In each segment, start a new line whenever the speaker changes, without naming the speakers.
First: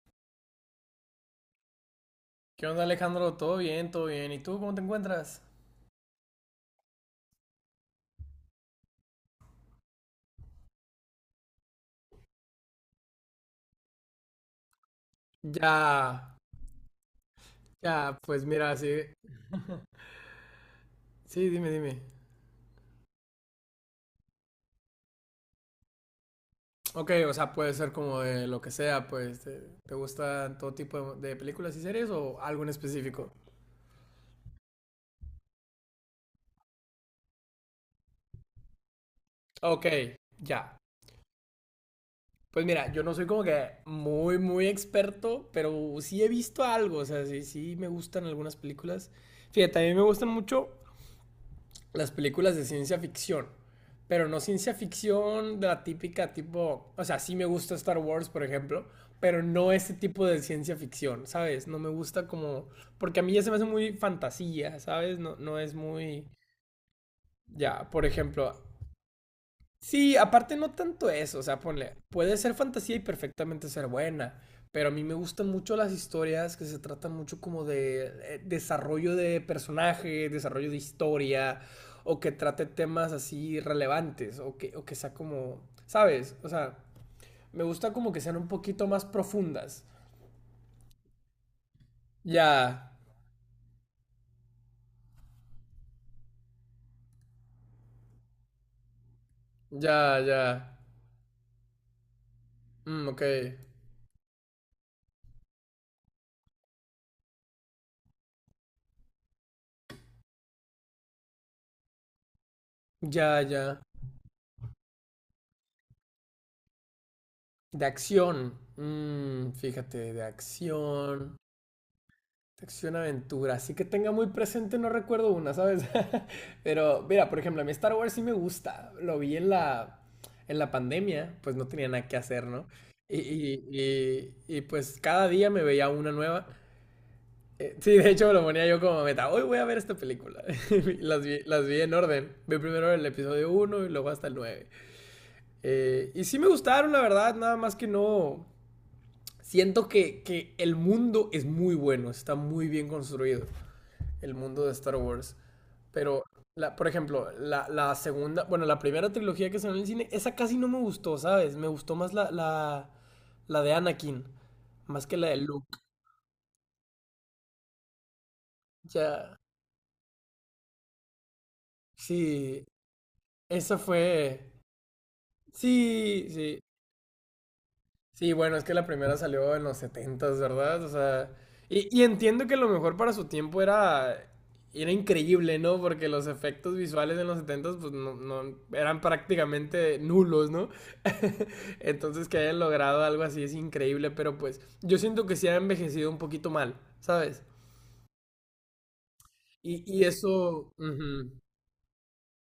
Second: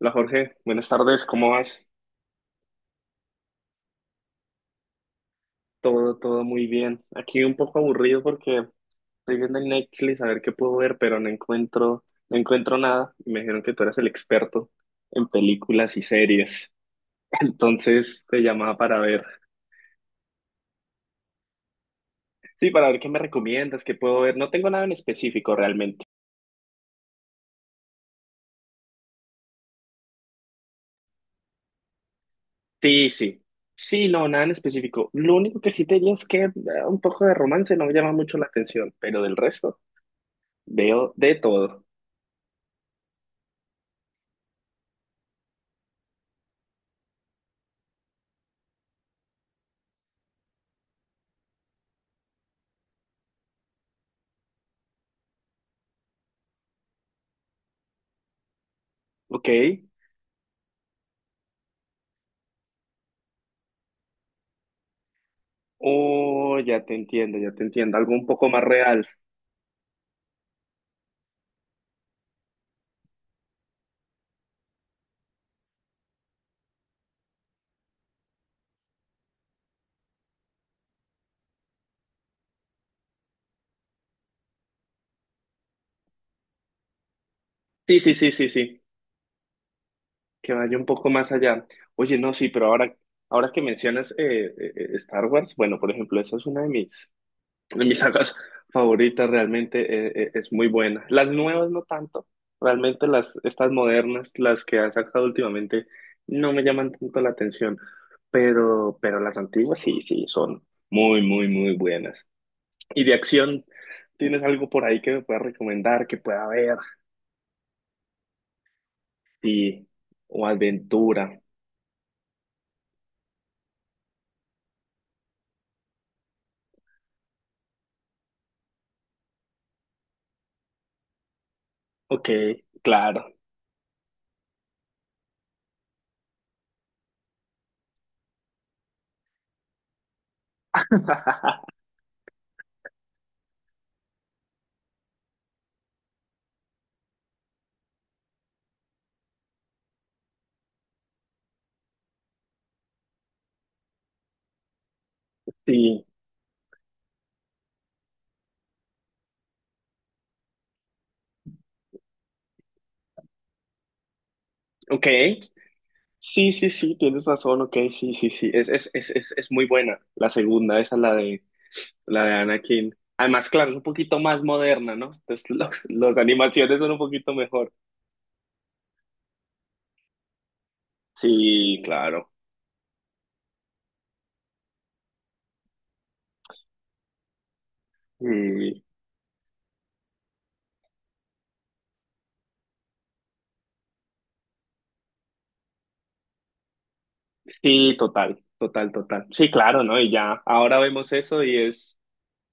Hola Jorge, buenas tardes, ¿cómo vas?
¿Qué onda, Alejandro? ¿Todo bien? ¿Todo bien? ¿Y tú cómo te encuentras?
Todo muy bien. Aquí un poco aburrido porque estoy viendo en Netflix a ver qué puedo ver, pero no encuentro nada. Y me dijeron que tú eras el experto en
Ya,
películas y series.
ya,
Entonces te
pues
llamaba
mira,
para
sí,
ver.
sí, dime, dime.
Sí, para ver qué me recomiendas, qué puedo ver. No tengo nada en específico realmente.
Ok, o sea, puede ser como de lo que sea, pues, ¿te gustan todo tipo de películas y series o algo en
Sí,
específico?
sí. Sí, no, nada en específico. Lo único que sí te diría es que un poco de romance no me llama mucho la atención, pero del resto
Ok, ya.
veo de todo.
Pues mira, yo no soy como que muy, muy experto, pero sí he visto algo, o sea, sí, sí me gustan algunas películas. Fíjate, a mí me gustan mucho las películas de ciencia ficción. Pero no ciencia ficción de la típica tipo, o sea, sí me gusta Star Wars, por ejemplo, pero
Ok.
no ese tipo de ciencia ficción, ¿sabes? No me gusta como, porque a mí ya se me hace muy fantasía, ¿sabes? No, no es muy,
Oh, ya te entiendo, ya te
ya,
entiendo.
por
Algo un poco
ejemplo,
más real.
sí, aparte no tanto eso, o sea, ponle, puede ser fantasía y perfectamente ser buena, pero a mí me gustan mucho las historias que se tratan mucho como de desarrollo de personaje, desarrollo de historia, o que trate temas así relevantes, o que sea como, ¿sabes? O sea, me gusta
Sí,
como
sí,
que
sí,
sean un
sí, sí.
poquito más profundas.
Que vaya un poco más allá. Oye, no, sí, pero
Ya,
ahora que mencionas Star Wars, bueno, por ejemplo, esa es una de mis sagas favoritas, realmente
ya, ya.
es muy buena. Las nuevas no tanto, realmente
Ok.
estas modernas, las que han sacado últimamente, no me llaman tanto la atención, pero las antiguas sí, sí, son muy buenas. Y de
Ya,
acción,
ya.
¿tienes algo por ahí que me puedas recomendar, que pueda ver?
De acción.
Sí,
Fíjate, de
o aventura.
acción. Acción aventura, así que tenga muy presente, no recuerdo una, ¿sabes? Pero mira, por ejemplo, a mí Star Wars sí me gusta, lo vi en la pandemia, pues no tenía nada que
Ok,
hacer, ¿no?
claro.
Pues cada día me veía una nueva. Sí, de hecho me lo ponía yo como meta, hoy voy a ver esta película. Y Las vi, las vi en orden, vi primero el episodio uno y luego hasta el 9. Y sí me gustaron, la verdad, nada más que no... Siento que el mundo es muy bueno, está muy bien construido el mundo de Star Wars.
Sí,
Pero, la, por ejemplo, la segunda, bueno, la primera trilogía que salió en el cine, esa casi no me gustó, ¿sabes? Me gustó más la de Anakin,
ok.
más que la de Luke.
Sí, sí, sí, tienes razón, ok, sí, sí, sí. Es, es, es, es,
Ya,
es muy buena la segunda, esa la de
sí,
Anakin. Además, claro, es
esa
un poquito más
fue...
moderna, ¿no? Entonces, las
Sí, sí,
animaciones son un poquito mejor.
sí, bueno, es que la primera salió en los setentas, ¿verdad? O sea,
Sí,
y
claro.
entiendo que lo mejor para su tiempo era, era increíble, ¿no? Porque los efectos visuales en los 70 pues no,
Sí,
eran prácticamente nulos, ¿no? Entonces que hayan logrado algo así es increíble, pero pues yo siento que sí ha envejecido un poquito mal, ¿sabes?
sí, total. Sí, claro, ¿no? Y ya,
Eso,
ahora vemos
ujú,
eso y es...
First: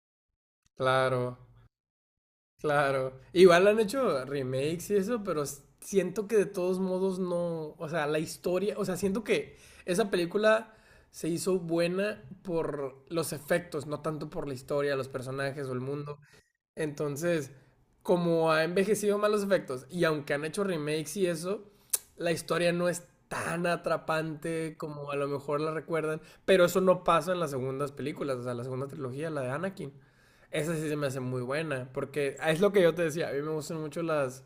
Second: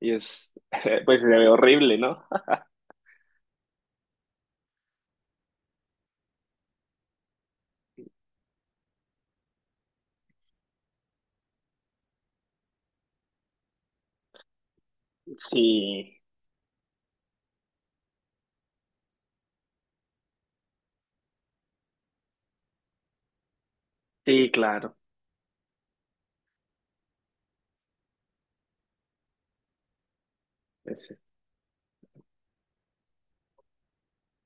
Y es, pues se
claro.
ve horrible, ¿no?
Claro. Igual han hecho remakes y eso, pero siento que de todos modos no. O sea, la historia. O sea, siento que esa película se hizo buena por los efectos, no tanto por la historia, los personajes o el mundo.
Sí,
Entonces, como ha envejecido mal los efectos, y aunque han hecho remakes y eso, la historia no es tan
sí,
atrapante
claro.
como a lo mejor la recuerdan. Pero eso no pasa en las segundas películas, o sea, la segunda trilogía, la de Anakin. Esa sí se me
Ese.
hace muy buena, porque es lo que yo te decía, a mí me gustan mucho las,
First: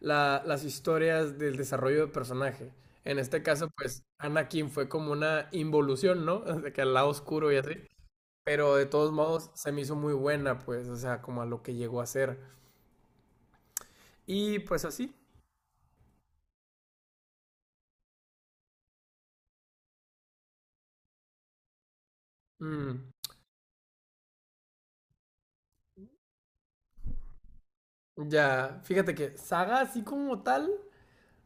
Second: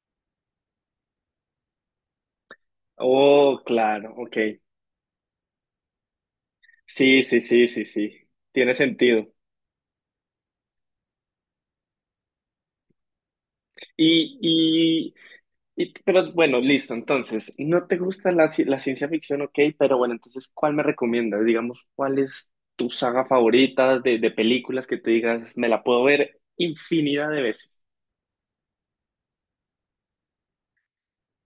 las historias del desarrollo de personaje. En este
Oh,
caso, pues
claro, ok.
Anakin fue como una involución, ¿no? De que al lado
Sí, sí,
oscuro y
sí,
así.
sí, sí. Tiene
Pero de todos
sentido.
modos se me hizo muy buena, pues, o sea, como a lo que llegó a ser.
Y,
Y pues
y,
así.
pero bueno, listo. Entonces, no te gusta la ciencia ficción, ok, pero bueno, entonces, ¿cuál me recomiendas? Digamos, ¿cuál es tu
mm,
saga favorita de películas que tú digas, me la puedo ver infinidad de veces?
ya, fíjate que saga así como tal,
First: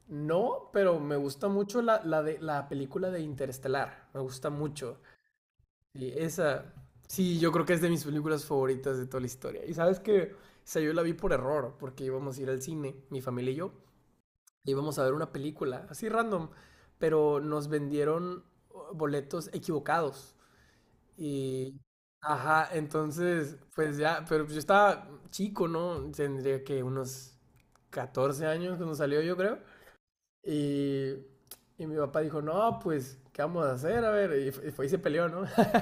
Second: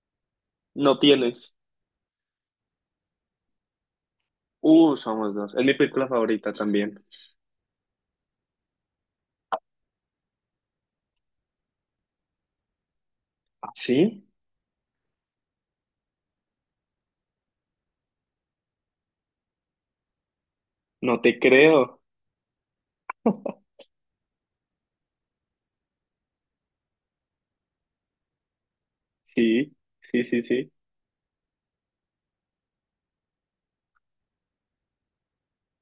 no,
No
pero me gusta
tienes.
mucho la, la de la película de Interestelar. Me gusta mucho.
Somos dos. Es mi película
Sí,
favorita
esa,
también.
sí, yo creo que es de mis películas favoritas de toda la historia. Y sabes que, esa yo la vi por error, porque íbamos a ir al cine, mi familia y
¿Ah,
yo,
sí?
e íbamos a ver una película, así random, pero nos vendieron boletos equivocados.
No te
Y,
creo.
ajá, entonces, pues ya, pero yo estaba chico, ¿no? Tendría que unos 14 años cuando salió, yo creo.
Sí, sí, sí, sí.
Y, mi papá dijo, no, pues, ¿qué vamos a hacer? A ver, y, y se peleó, ¿no?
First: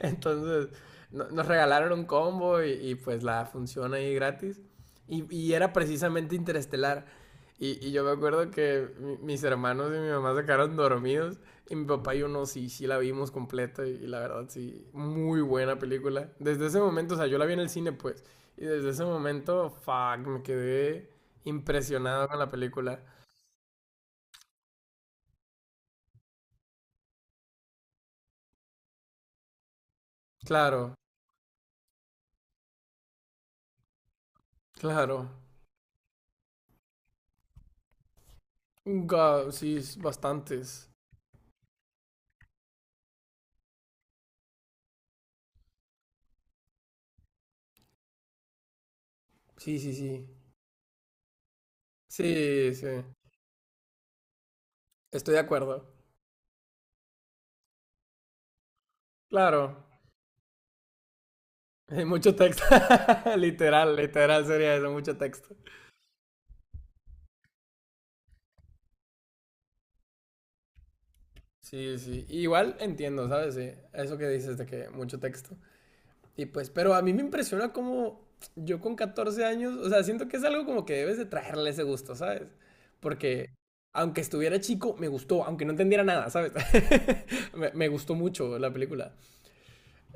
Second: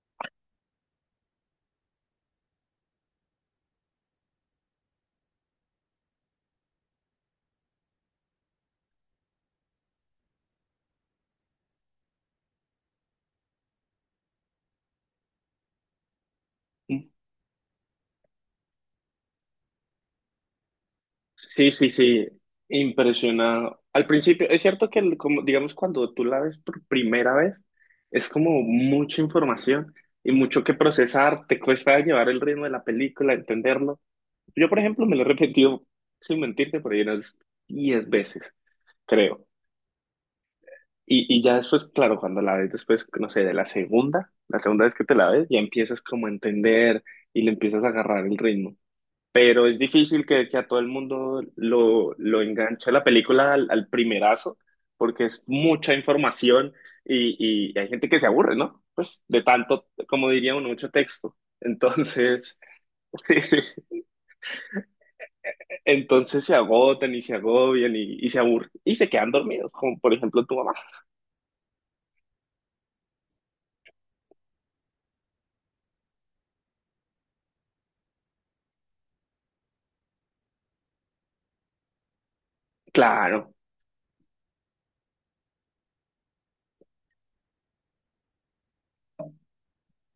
Entonces nos regalaron un combo y, pues la función ahí gratis. Y era precisamente Interestelar. Y yo me acuerdo que mis hermanos y mi mamá se quedaron dormidos. Y mi papá y yo no, sí, sí la vimos completa. Y la verdad, sí, muy buena película. Desde ese momento, o sea, yo la vi en el cine, pues. Y desde ese momento, fuck, me quedé
Sí, sí, sí.
impresionado con la película.
Impresionado. Al principio, es cierto que, como, digamos, cuando tú la ves por primera vez, es como mucha información y mucho que
Claro,
procesar. Te cuesta llevar el ritmo de la película, entenderlo. Yo, por ejemplo, me lo he
claro.
repetido, sin mentirte, por ahí unas 10 veces, creo.
Sí, bastantes.
Y ya después, claro, cuando la ves después, no sé, de la segunda vez que te la ves, ya empiezas como a entender y le empiezas a agarrar el ritmo. Pero es
Sí, sí,
difícil
sí.
que a todo el mundo lo
Sí, sí.
enganche la película al primerazo, porque
Estoy de
es
acuerdo.
mucha información y hay gente que se aburre, ¿no? Pues de
Claro.
tanto, como diría uno, mucho texto.
Hay mucho
Entonces,
texto. Literal, literal sería eso, mucho texto.
entonces se agotan y se agobian y se aburren y se quedan dormidos, como por ejemplo tu mamá.
Sí, sí. Igual entiendo, ¿sabes? Sí. Eso que dices de que mucho texto. Y pues, pero a mí me impresiona cómo yo con 14 años, o sea, siento que es algo como que debes de traerle ese gusto, ¿sabes?
Claro,
Porque aunque estuviera chico, me gustó, aunque no entendiera nada, ¿sabes? Me gustó mucho la película.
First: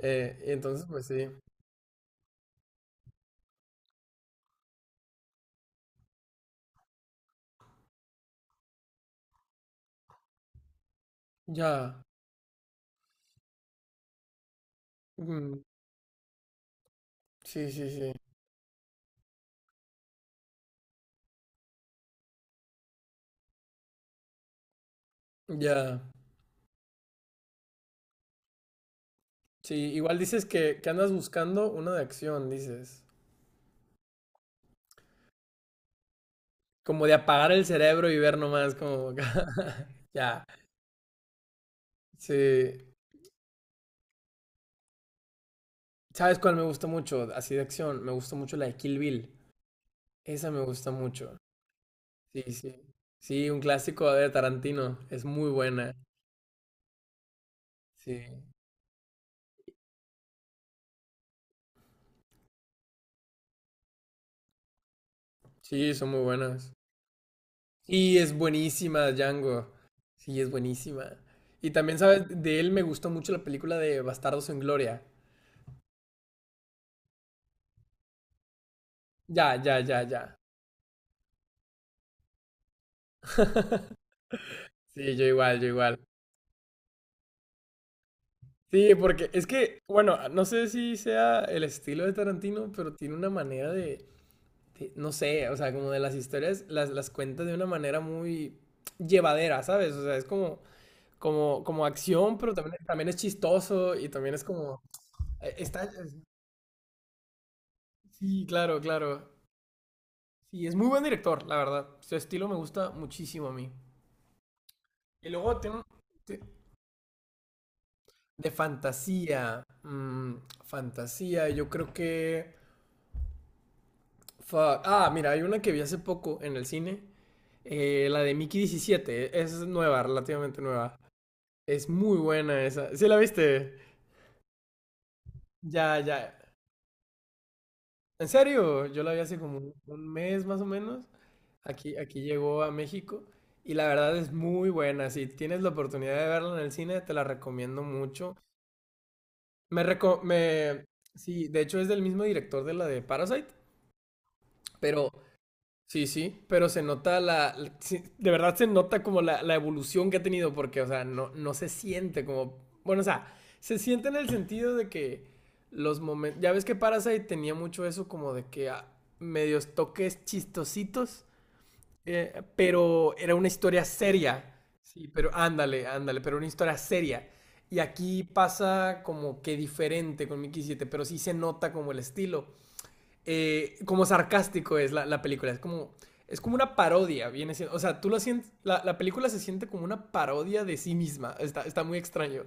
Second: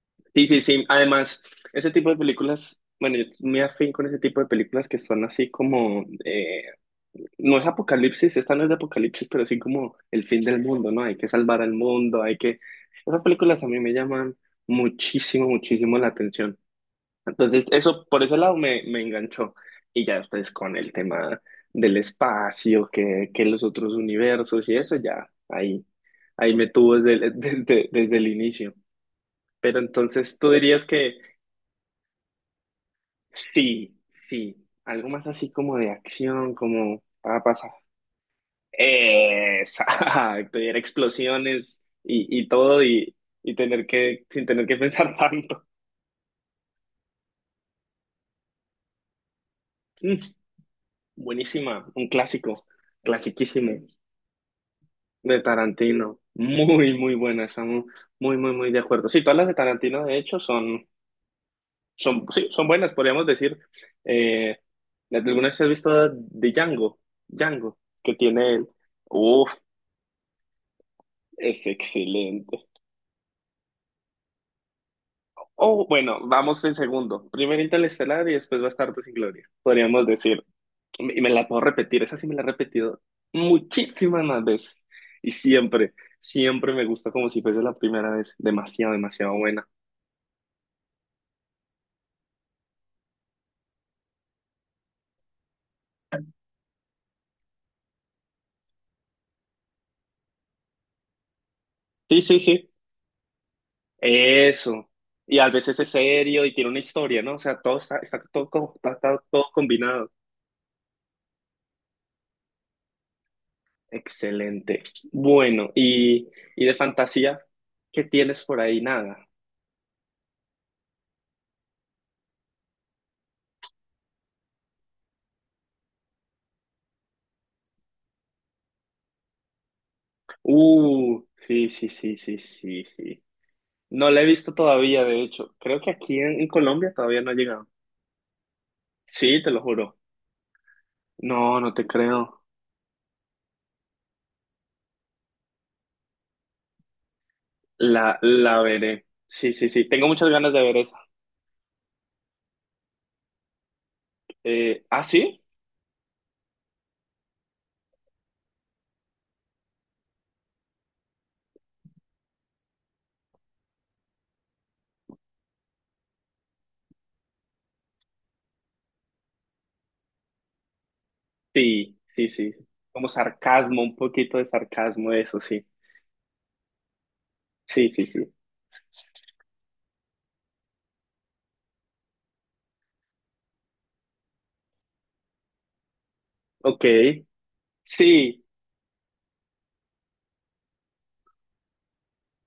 sí,
Y
sí, sí.
entonces, pues sí.
Además, ese tipo de películas, bueno, yo me afín con ese tipo de películas que son así como no es apocalipsis, esta no es de apocalipsis, pero sí como el fin del mundo, ¿no? Hay que salvar al
Ya.
mundo, hay que... Esas películas a mí me llaman muchísimo,
Mm,
muchísimo la atención. Entonces,
sí, sí,
eso
sí.
por ese lado me enganchó. Y ya después con el tema del espacio, que los otros universos y eso, ya ahí,
Ya.
ahí me tuvo desde el inicio.
Sí,
Pero
igual
entonces
dices
tú
que,
dirías
que andas
que
buscando una de acción, dices.
sí, sí, algo más así como de acción, como...
Como de
ah,
apagar el
pasa
cerebro y ver nomás como... Ya,
Exacto, y era explosiones y todo
sí.
y tener que, sin tener que pensar tanto.
¿Sabes cuál me gusta mucho? Así de acción. Me gusta mucho la de Kill Bill.
Mm,
Esa me gusta mucho.
buenísima, un
Sí,
clásico,
sí. Sí, un
clasiquísimo
clásico de Tarantino. Es
de
muy buena.
Tarantino. Muy, muy buena, estamos muy,
Sí.
muy, muy de acuerdo. Sí, todas las de Tarantino, de hecho, sí, son buenas, podríamos decir. Eh, ¿Alguna vez has visto
Sí, son muy
de
buenas.
Django? Django, que
Y es
tiene él.
buenísima,
Uf,
Django. Sí, es buenísima.
es
Y también, ¿sabes? De
excelente.
él me gustó mucho la película de Bastardos en Gloria.
Oh, bueno, vamos en segundo. Primero Interestelar y después Bastardos sin Gloria.
Ya, ya, ya,
Podríamos
ya.
decir, y me la puedo repetir, esa sí me la he repetido muchísimas más veces.
Sí, yo
Y
igual, yo
siempre,
igual.
siempre me gusta como si fuese la primera vez. Demasiado,
Sí, porque
demasiado
es
buena.
que, bueno, no sé si sea el estilo de Tarantino, pero tiene una manera de, no sé, o sea, como de las historias, las cuenta de una manera muy llevadera, ¿sabes? O sea, es como, como, como
Sí, sí,
acción, pero
sí.
también, también es chistoso y también es como,
Eso. Y a
eh,
veces
está,
es
es-
serio y tiene una historia, ¿no? O sea, todo está, está
sí,
todo,
claro,
está
claro.
todo combinado.
Sí, es muy buen director, la verdad. Su estilo me gusta muchísimo a mí.
Excelente.
Y luego
Bueno,
tiene,
y,
ti-
y de fantasía, ¿qué tienes
de
por ahí? Nada.
fantasía, fantasía, yo creo que... Fuck. Ah, mira, hay una que vi hace poco en el cine. La de Mickey 17, es nueva, relativamente nueva.
Sí, sí,
Es
sí,
muy
sí,
buena
sí,
esa. ¿Sí la
sí.
viste?
No la he visto todavía, de hecho. Creo que
Ya,
aquí
ya.
en Colombia todavía no ha llegado.
¿En serio? Yo la vi hace
Sí, te
como
lo juro.
un mes más o menos.
No, no te
Aquí, aquí
creo.
llegó a México. Y la verdad es muy buena. Si tienes la oportunidad de verla en el cine, te la recomiendo mucho.
La veré. Sí, sí,
Me
sí. Tengo
reco-
muchas ganas de ver
me...
esa.
Sí, de hecho es del mismo director de la de Parasite.
¿Ah,
Pero
sí?
sí, sí, pero se nota la, sí, de verdad se nota como la evolución que ha tenido, porque, o sea, no, no se siente como, bueno, o sea, se siente en el sentido de que los momentos, ya ves que Parasite tenía mucho eso como de que ah, medios toques chistositos,
Sí, sí, sí. Como
pero era una
sarcasmo,
historia
un poquito de
seria, sí,
sarcasmo,
pero
eso sí.
ándale, ándale, pero una historia seria. Y
Sí, sí,
aquí
sí.
pasa como que diferente con Mickey 7, pero sí se nota como el estilo como sarcástico es la película. Es como una
Ok.
parodia, viene siendo, o sea, tú lo
Sí.
sientes, la película se siente como una parodia de sí misma. Está, está muy extraño,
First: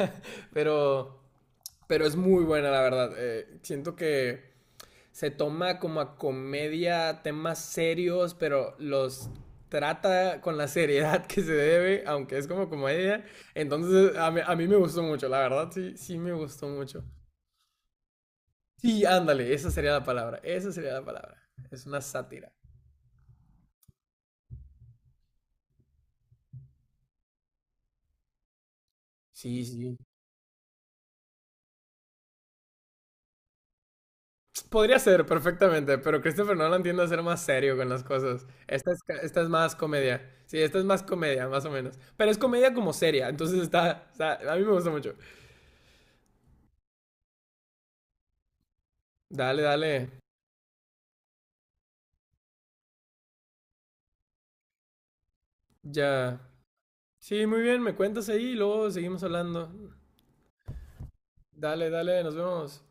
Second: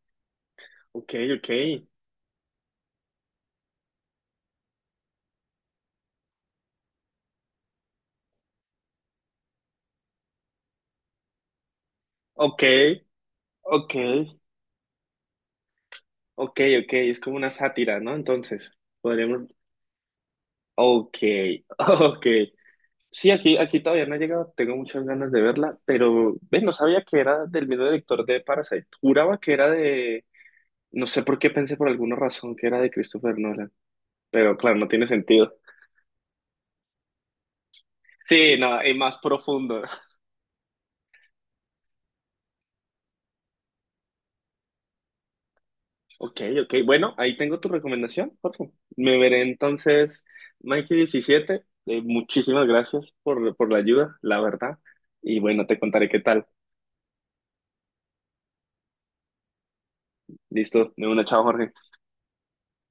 Ok,
pero,
ok.
pero es muy buena, la verdad. Siento que se toma como a comedia temas serios, pero los trata con la seriedad que se debe, aunque es
Ok,
como comedia.
ok.
Entonces, a mí me gustó mucho, la verdad, sí, sí me
Ok,
gustó
ok.
mucho.
Es como una sátira, ¿no? Entonces,
Sí,
podríamos...
ándale, esa sería la palabra. Esa sería la
Ok,
palabra. Es una
ok.
sátira.
Sí, aquí, aquí todavía no he llegado, tengo muchas ganas de verla, pero ves, no sabía que era del mismo director de Parasite. Juraba que
Sí,
era
sí.
de, no sé por qué pensé por alguna razón que era de Christopher Nolan, pero claro, no
Podría
tiene
ser
sentido.
perfectamente, pero Christopher Nolan tiende a ser más serio con las cosas.
Sí, no,
Esta
y
es,
más
esta es más
profundo.
comedia. Sí, esta es más comedia, más o menos. Pero es comedia como seria, entonces está, está- A mí me gusta mucho.
Ok, ok, bueno, ahí tengo tu recomendación, Jorge. Me veré
Dale, dale.
entonces Mikey 17. Muchísimas gracias por la ayuda, la verdad. Y bueno, te contaré qué
Ya.
tal.
Sí, muy bien, me cuentas ahí y luego seguimos hablando.
Listo, de una, chao, Jorge.
Dale, dale, nos vemos.